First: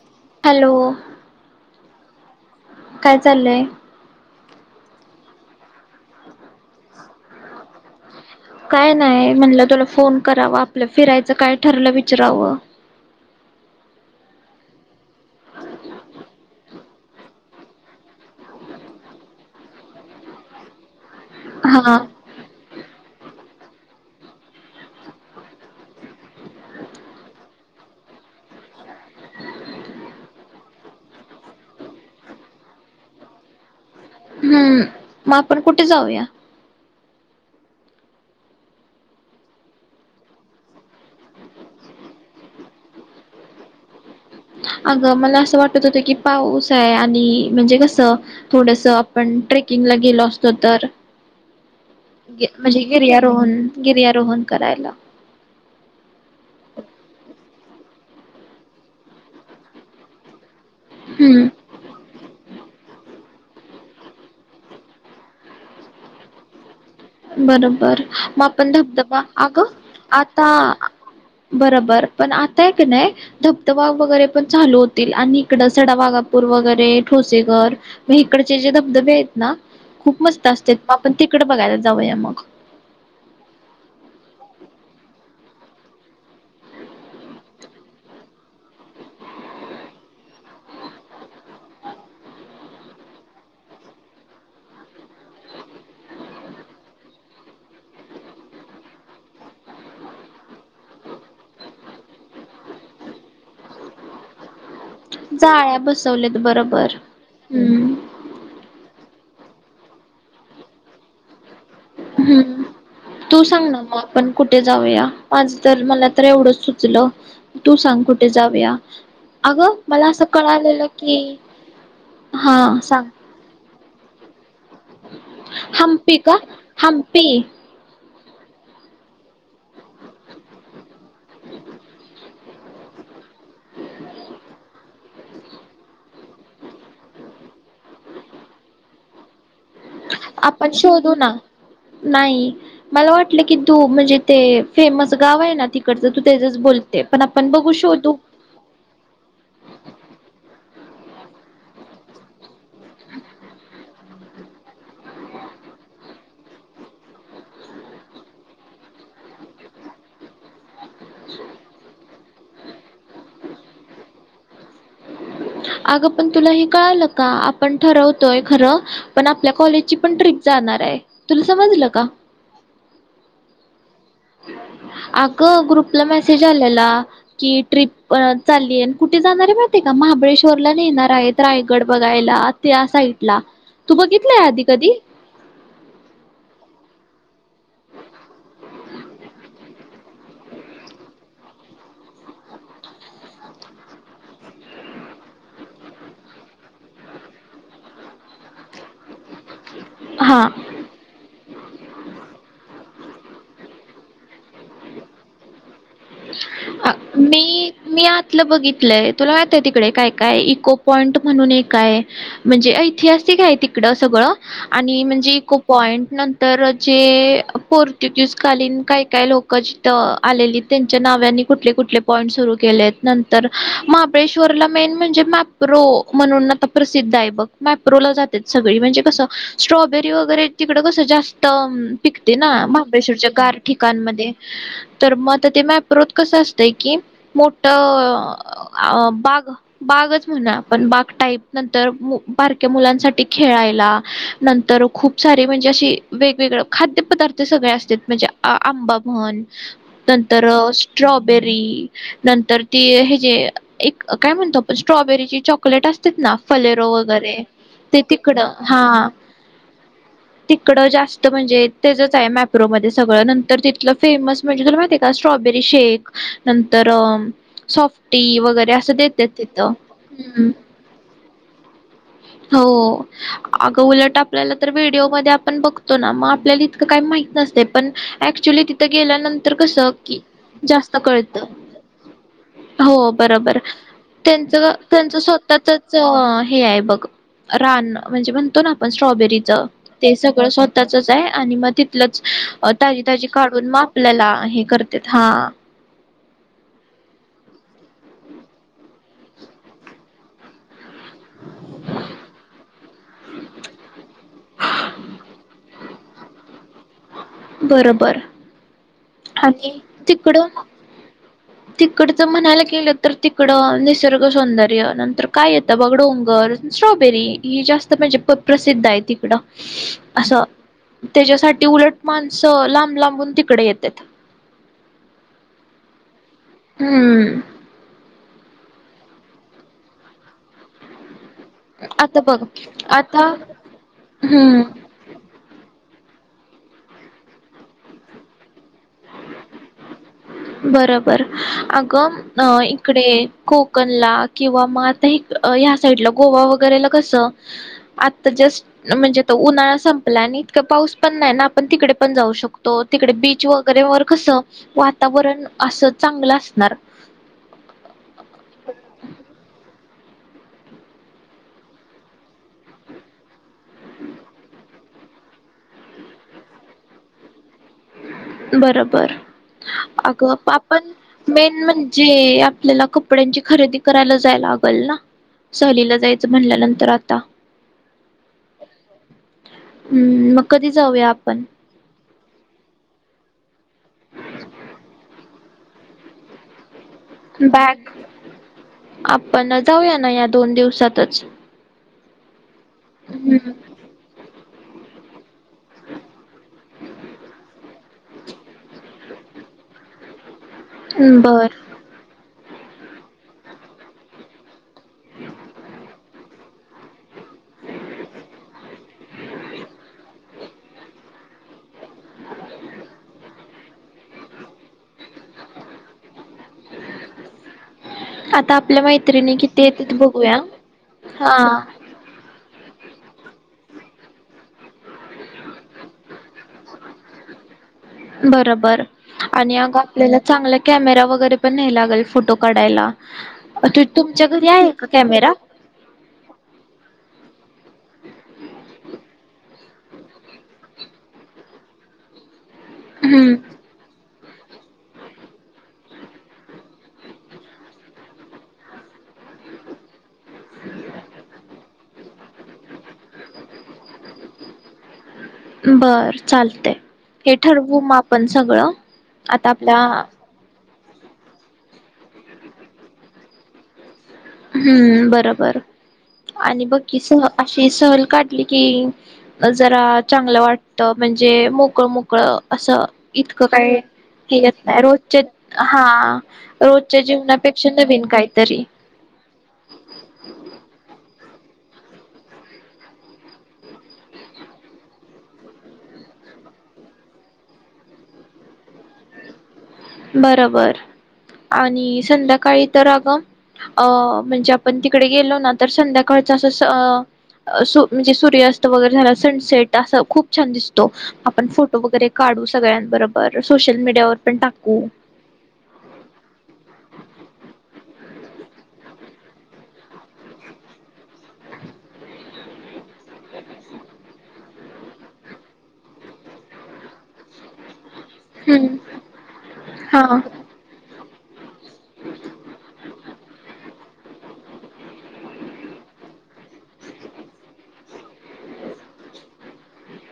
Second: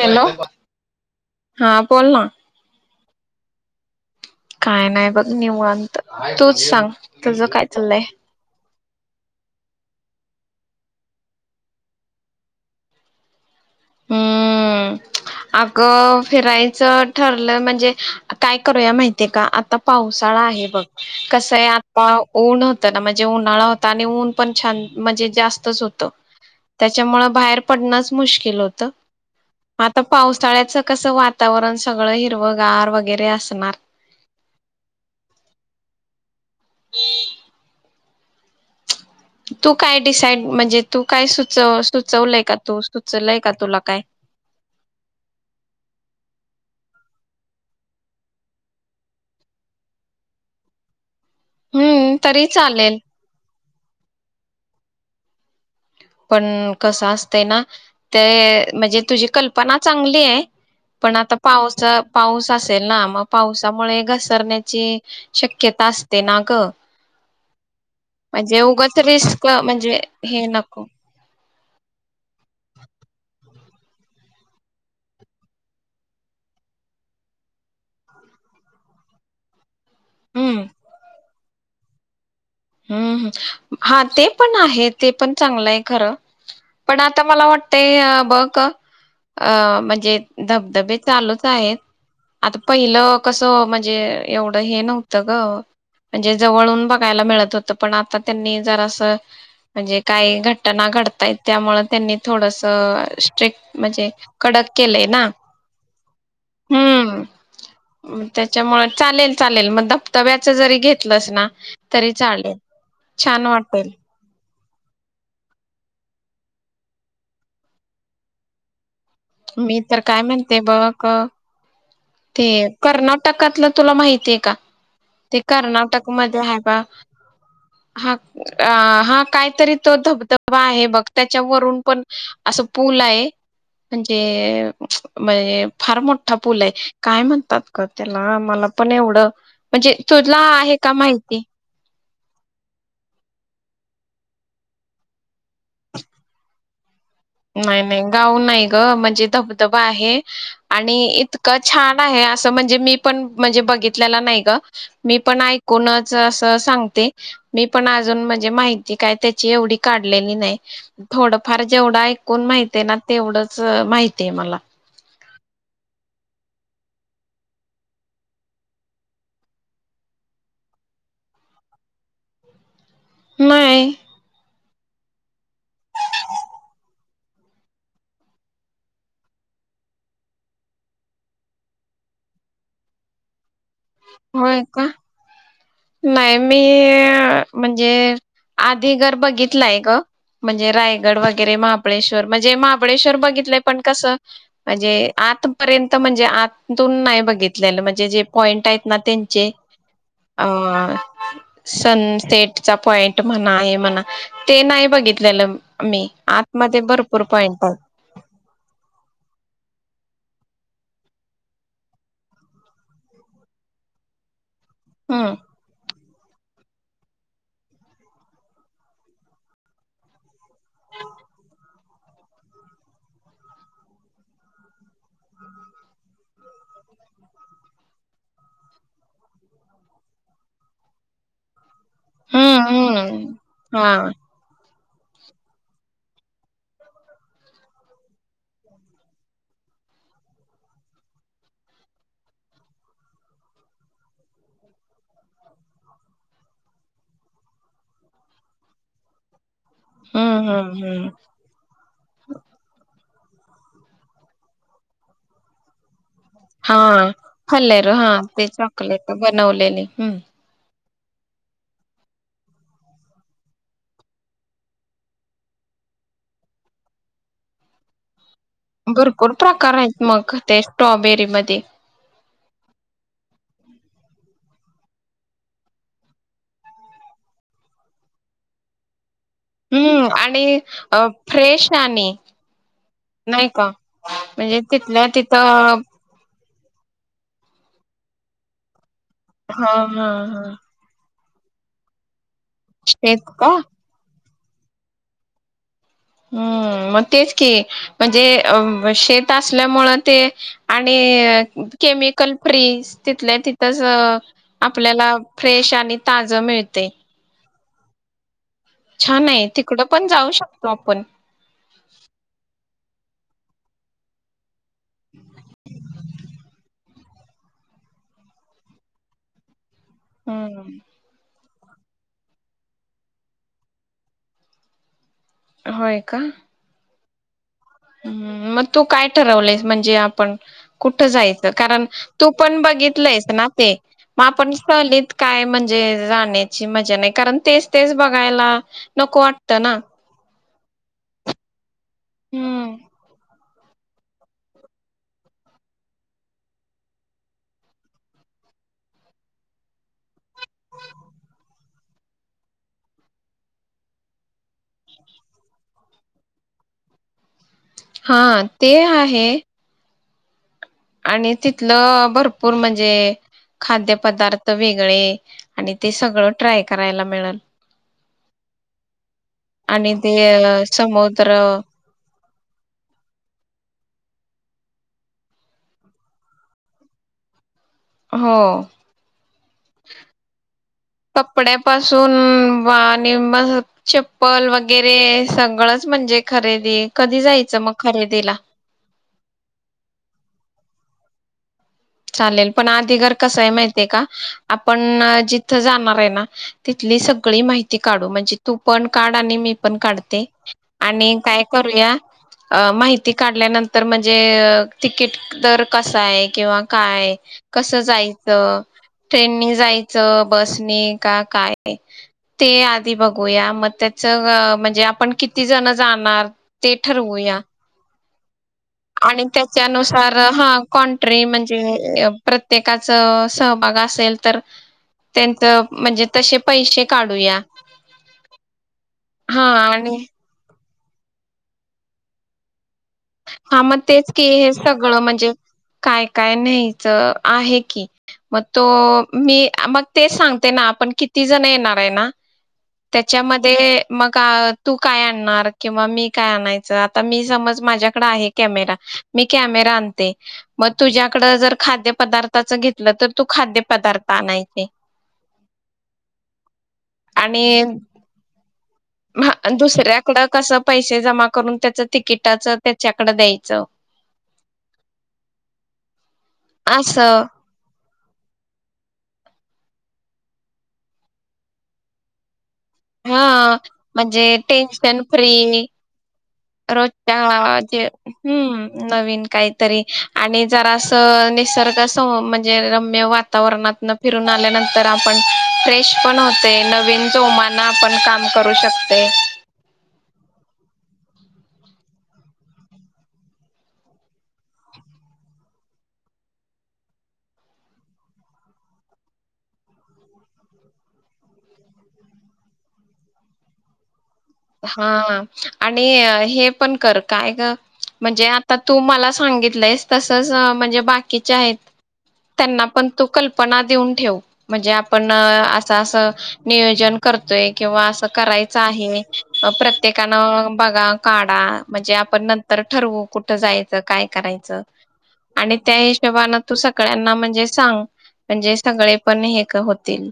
Hello, हा बोलणा काय चाललंय काय नाही बघ निवांत तूच सांग तझ काय चाललंय. काय नाही म्हणलं तुला फोन करावा आपलं फिरायचं काय ठरलं विचारावं हम्म अगं फिरायचं ठरलं म्हणजे काय करूया माहितीये का, आता पावसाळा आहे बघ कसंय हा आता ऊन होतं ना म्हणज म्हणे उन्हाळा होता आणि ऊन पण छान म्हणजे जास्तच होत, त्याच्यामुळे बाहेर पडणंच मुश्किल होत. आता पावसाळ्याच कस वातावरण सगळं हिरवंगार वगैरे असणार, हम्म मग आपण कुठे जाऊया. एक तू काय डिसाईड म्हणजे तू काय सुचव सुचवलंय का तू सुचलय का तुला काय अगं मला असं वाटत होतं की पाऊस आहे आणि म्हणजे कसं थोडस आपण ट्रेकिंगला गेलो असतो तर, हम्म तरी म्हणजे चालेल गिर्यारोहन गिर्यारोहण करायला. पण कस असतं ना ते म्हणजे तुझी कल्पना चांगली आहे. पण आता हम्म पाऊस पाऊस असेल ना मग पावसामुळे घसरण्याची शक्यता असते ना ग, बरोबर मग म्हणजे आपण धबधबा अगं आता हो बरोबर पण आताय की नाही ध वाघ वगैरे पण चालू होतील आणि इकड सडा वागापूर वगैरे ठोसेघर म इकडचे जे धबधबे आहेत ना खूप मस्त हम्म असते आपण ते इकडे बघा जाऊया मग, हम् हा ते पण आहे ते पण चांगलं आहे खरं पण आता मला वाटतंय बघ ग अ म्हणजे धबधबे चालूच आहेत. आता पहिलं कसं म्हणजे एवढं हे नव्हतं ग म्हणजे जवळून बघायला मिळत. हो पण आता त्यांनी जर असं म्हणजे काही घटना घडताय त्यामुळे त्यांनी थोडस स्ट्रिक म्हणजे कडक केलंय ना जाळ्या बसवल्यात बरोबर हम्म हम्म त्याच्यामुळे चालेल चालेल मग धबधब्याच जरी घेतलं ना तरी चालेल हम्म तू छान सांग ना वाटेल मग आपण कुठ कुठे जाऊया माझ तर मला तर एवढंच सुचलं तू सांग कुठे जाऊया अगं मी तर मला काय असं म्हणते कळालेलं बघ की ते हा सांग कर्नाटकातलं तुला माहितीये का? ते कर्नाटक हम्पी मध्ये आहे का हम्पी हा अ हा काहीतरी तो धबधबा आहे बघ त्याच्यावरून पण असं पूल आहे म्हणजे म्ह फार मोठा पूल आहे काय म्हणतात का त्याला मला पण एवढं म्हणजे तुला आपण आहे का शोधू ना माहिती नाही मला वाटलं की तू म्हणजे ते फेमस गाव आहे ना तिकडचं तू तेजच बोल नाही, नाही गाव नाही गं म्हणजे धबधबा आहे आणि इतकं छान आहे असं म्हणजे मी पण म्हणजे बघितलेलं नाही गं मी पण ऐकूनच असं सांगते मी पण अजून म्हणजे माहिती काय त्याची एंवढी काढलेली नाही थोडंफार जेवढं कोण माहिती आहे ना तेवढंच माहतीय मला अगं पण तुला हे कळालं का आपण ठरवतोय खरं पण आपल्या कॉलेजची पण ट्रीप जाणार आहे तुला समजलं का नाय अगं ग्रुपला मेसेज आलेला कि ट्रिप चाली आहे कुठे जाणार आहे माहिती आहे का महाबळेश्वरला नेणार आहेत रायगड बघायला त्या साईडला होय का नाही मी म्हणजे आधीगर बघितलाय गं म्हणजे रायगड वगैरे महाबळेश्वर म्हणजे महाबळेश्वर बघितलंय पण कसं म्हणजे आतं पर्यंत म्हणजे आतून नाही बघितलेलं म्हणजे जे पॉईंट ना त्यांचे अ हा सनसेटचा पॉइंट म्हणां हे म्हणां ते नाही बघितलेलं मी आतमध्ये अ भरपूर मी पॉइंट आहेत मी आतलं बघितलंय तुला माहिती आहे तिकडे काय काय इको पॉइंट म्हणून एक आहे म्हणजे ऐतिहासिक आहे तिकडं सगळं आणि म्हणजे हम्म इको पॉइंट नंतर जे पोर्तुगीज कालीन काही काय लोक जिथं आलेली त्यांच्या नावनी कुठले कुठले पॉईंट सुरू केले आहेत नंतर महाबळेश्वरला मेन म्हणजे मॅप्रो म्हणून आता प्रसिद्ध आहे बघ मॅप्रोला जातात सगळी म्हणजे कसं स्ट्रॉबेरी वगैरे तिकडं कसं जास्त पिकते ना हम्म महाबळेश्वरच्या गार हम्म हा ठिकाणमध्ये तर मग तर ते माॅप्रोत कसं असतंय की मोठ बाग बागच म्हणां आपण बाग टाईप नंतर बारक्या मुलांसाठी खेळायला नंतर खूप सारे म्हणजे अशी वेगवेगळे खाद्य पदार्थ सगळे असतात म्हणजे आंबा म्हणं तर नंतर हम्म हम्म हम्म स्ट्रॉबेरी नंतर ती हे य काय म्हणतो आपण स्ट्रॉबेरी ची चॉकलेटं अस हा फलेरो हा ते तिकडं चॉकलेट बनवलेली हम इकडं जास्त म्हणजे तेझचं आहे मॅप्रो मध्ये सगळं नंतर तिथलं फेमस म्हणजे तुला माहिती आहे का., स्ट्रॉबेरी शेक नंतर सॉफ्टी व भरपूर प्रकार आहेत मग ते स्ट्रॉबेरी मध्ये हो अगं उलट आपल्याला तर व्हिडिओमध्ये आपण बघतो ना मग आपल्याला इतकं काही माहीत नसतयं पण ऍक्च्युली तिथं गेल्यानंतर तर कसं हम्म कि आणि जास्त अ कळतं फ्रेश आणि हो नाही बरोबरं का त्यांच म्हणजे तिथल्या त्यांच स्वतःच तिथं हे आहे बघ रान म्हणजे म्हणतो ना स्ट्रॉबेरीच हा हा ते हा सगळं स्वतःच पण आणि मग तिथलचं अ ताजी ताजी शेत का काढून म आपल्याला आहे कर तर ह‌ा हम्म मग तेच की म्हणजे शेत असल्यामुळे ते आणि केमिकल फ्री तिथल्या तिथंच आपल्याला फ्रेश आणि ताज मिळतय. बरोबर. आहे आणि तिकडं पण जाऊ तिकडं शकतो आपण तिकडच म्हणायला गेलंत तर तिकडं निसर्ग सौंदर्य नंतर काय येतं बघ डोंगर, स्ट्रॉबेरी ही जास्त म्हणजे प्रसिद्ध आहे तिकडं. अस हम्म त्याच्यासाठी ती उलट माणसं लांब-लांबून तिकडे येत त्यात. होय का? हम्म. ह मग तू काय ठरवलंयस म्हणजे आपण कुठ जायच? कारण आता तू बघ पण बघितलंयस आता ना ते मग आपण हम्म सहलीत काय म्हणजे जाणे मज्जा नाही कारण तेच तेच बघायला नको वाटत ना. बरोबर अगं हम्म इकडे कोकण ला किंवा मग आता ह्या साईडला गोवा वगैरेला कस आता जस्ट म्हणजे त उन्हाळा सं पला आणि इतकं पाऊस पण नाही ना? पण तिकडे पण जाऊ शकतो तिकडे बीच वगैरे वर कस वातावरण असं चांगलं असणार. हा ते आहे, आणि तिथलं भरपूर म्हणजे खाद्य पदार्थ वेग गळे आणि ते सगळ ट्राय करायला मिळेल. बरोबर. आणि ते अगं अ, आपण समुद्र मेन म्हणजे आपल्याला कपड्यांची खरेदी करायला जायला लागल ना सहलीला जायचं म्हणल्यानंतर आता. हो हम् मग कधी जाऊया आपण? हम् बा निम चप्पल वगैरे सग गळच म्हणजे खरेदी कधी जायचं मग बॅग खरेदीला आपण जाऊया ना या दोन दिवसातच. चालेल पण आधी घर कस आहे हम्म माहीतीये का आपण जि त जाणार आहे ना तिथली सगळी माहिती काढू म्हणजे तू पण काढ आणि मी पण काढते. आणि काय बर करूया अ माहिती काढल्यानंतर म्हणजे तिकीट दर कसा आहे किंवा काय कस जायचं ट्रेननी जायचं बसनी का काय ते आधी बघूया मग त्याच म्हणजे आपण किती जण जाणार ते ठरवूया. आता आपल्या आणि मैत्रिणी किती येतेत त्याच्यानुसार बघूया हा कन्ट्री हा म्हणजे प्रत्येक सहभाग असेल तर त्यांच म्हणजे तसे पैसे काढूया. बरोबर आणि अग आपल्याला चांगलं कॅमेरा वगैरे पण नाही लागेल फोटो काढायला. हा मग तू तेच की तुमच्या घरी हे आहे का सगळं म्हणजे कॅमेरा काय काय न्यायचं आहे की मग तो मी मग ते सांगते ना आपण किती जण येणार आहे ना हम्म त्याच्यामध्ये मग का तू काय आणणार किंवा मी काय आणायचं आता मी समज माझ्या कमे मी कॅमेरा आणते मग तुझ्याकड जर खाद्य पदार्थच घेतलं तर तू खाद्य पदार्थ आणायचे. बर चालत हे आणि ठरवू मग आपण सगळं, आता आपल्या दुसऱ्याकडं कसं पैसे जमा करून त्याच तिकिटाच त्याच्याकडं द्यायचं, हम्म बरोबर आणि बघकी असं. सह अशी सहल काढली की जरा चांगलं वाटत म्हणजे मोकळं मोकळ असं इतकं हां, काही म्हणजे हे येत नाही रोजचे हा रोजच्या जीवनापेक्षा रोजच्याजे नवीन काहीतरी हम्म नवीन काहीतरी आणि जरास निसर्ग म्हणजे रम्य वातावरणातन फिरून आल्यानंतर आपण फ्रेश पण होतोय नवीन जोमान आपण काम करू शकतोय. बरोबर आणि संध्याकाळी तर अगं अ म्हणजे आपण तिकडे गेलो ना तर संध्याकाळच अस म्हणजे सूर्यास्त वगैरे झाला सनसेट अस खूप छान दिसतो, आपण फोटो वगैरे काढू सगळ्यांबरोबर सोशल मीडियावर पण टाक- हा आणि हे पण कर, काय ग? म्हणजे आता तू मला सांगितलंयस तसच म्हणजे बाकीचे आहेत त्यांना पण तू कल्पना देऊन ठेव म्हणजे आपण असं अस नियोजन करतोय किंवा अस करायचं हम्म आहे - हा प्रत्येकानं बघा काढा म्हणजे, आपण नंतर ठरवू कुठ जायच? काय करायचं? आणि त्या हिशोबाने तू सगळ्यांना म्हणजे सांग म्हणजे सगळे पण एक होतील.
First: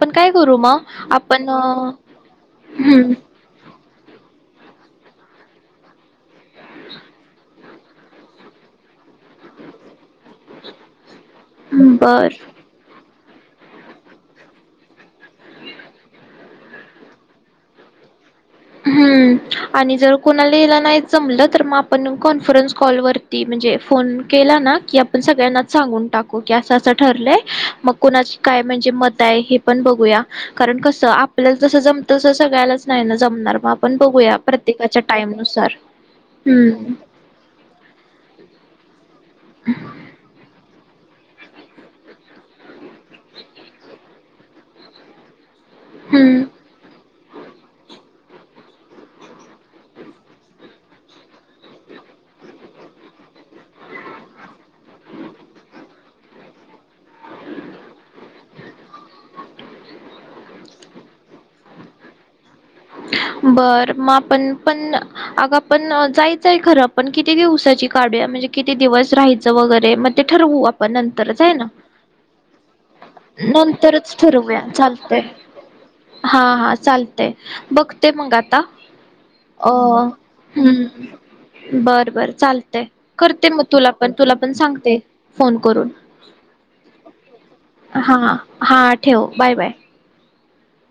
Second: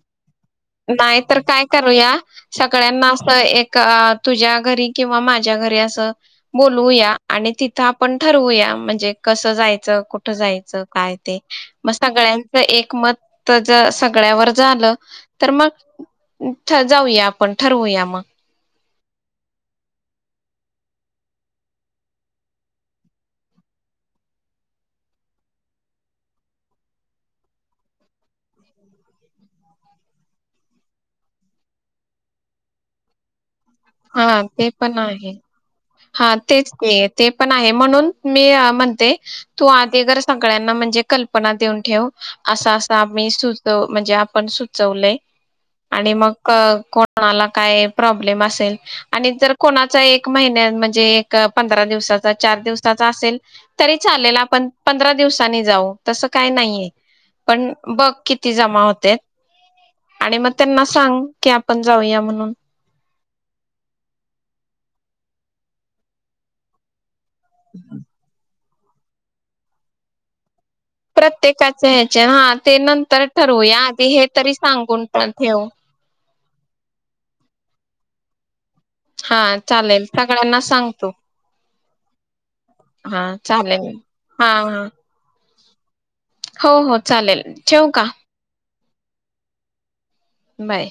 पण काय- करू मग नाही तर, आपण काय हम्म करूया? सगळ्यांना अस एक का तुझ्या घरी किंवा माझ्या घरी असं बोलवूया आणि तिथं आपण ठरवूया म्हणजे कसं जायचं कुठ जायचं काय ते मग बर सगळ्यांचं एकमत- तर ज सगळ्यावर झालं. तर मग, जाऊया आपण ठरवूया म हम् आणि जर कोणाला यायला नाहीचं जमलं तर मग आपण कॉन्फरन्स कॉल वरती म्हणजे फोन केला ना की आपण सगळ्यांनाच सांगून टाकू की असं- असं ठरलंय मग कुणाची काय म्हणजे मत आहे हे पण बघूया कारण कसं आपल्याला जसं जमतं तस सगळ्यालाच नाही ना जमणार [unintelligible] हा ते पण प्रत्येकाच्या आहे, टाइम नुसार हा तेच हम्म ते ते पण आहे म्हणून मी म्हणते तू आधी जर सगळ्यांना म्हणजे कल्पना देऊन ठेव असं -असं आम्ही सुचव म्हणजे आपण सुचवलंय- आणि हम्म मग कोणाला काय प्रॉब् ब्लेम असेल आणि जर कोणाचा एक महिन्या म्हणजे एक पंधरा दिवसाचा, चार दिवसाचा असेल तरी चालेल आपण पंधरा दिवसांनी जाऊ तसं काही नाहीये. पण बघ किती जमा होतात आणि मग त्यांना सांग कि आपण जाऊया म्हणून. बर -मग आपण पण -अग पण जायचंय खरं आपण कि ती दिवसाची काढूया, म्हणजे किती दिवस राहायचं वगैरे म ते ठरवू आप प्रत्येकाचे ह्याचे हा ते नंतर ठरवूया आधी नंतरच हे तरी ठरवूया सांगून चालतंय. टाकू. बघ ते मग आता- अ चालेल सगळ्यांना सांगतो हम् -बर-बर चालतय हा करते मग चालेल तुला पण, तुला पण हा हा सांगते. फोन करून हो हो चालेल ठेवू का? हा हा ठेव बाय-बाय. बाय.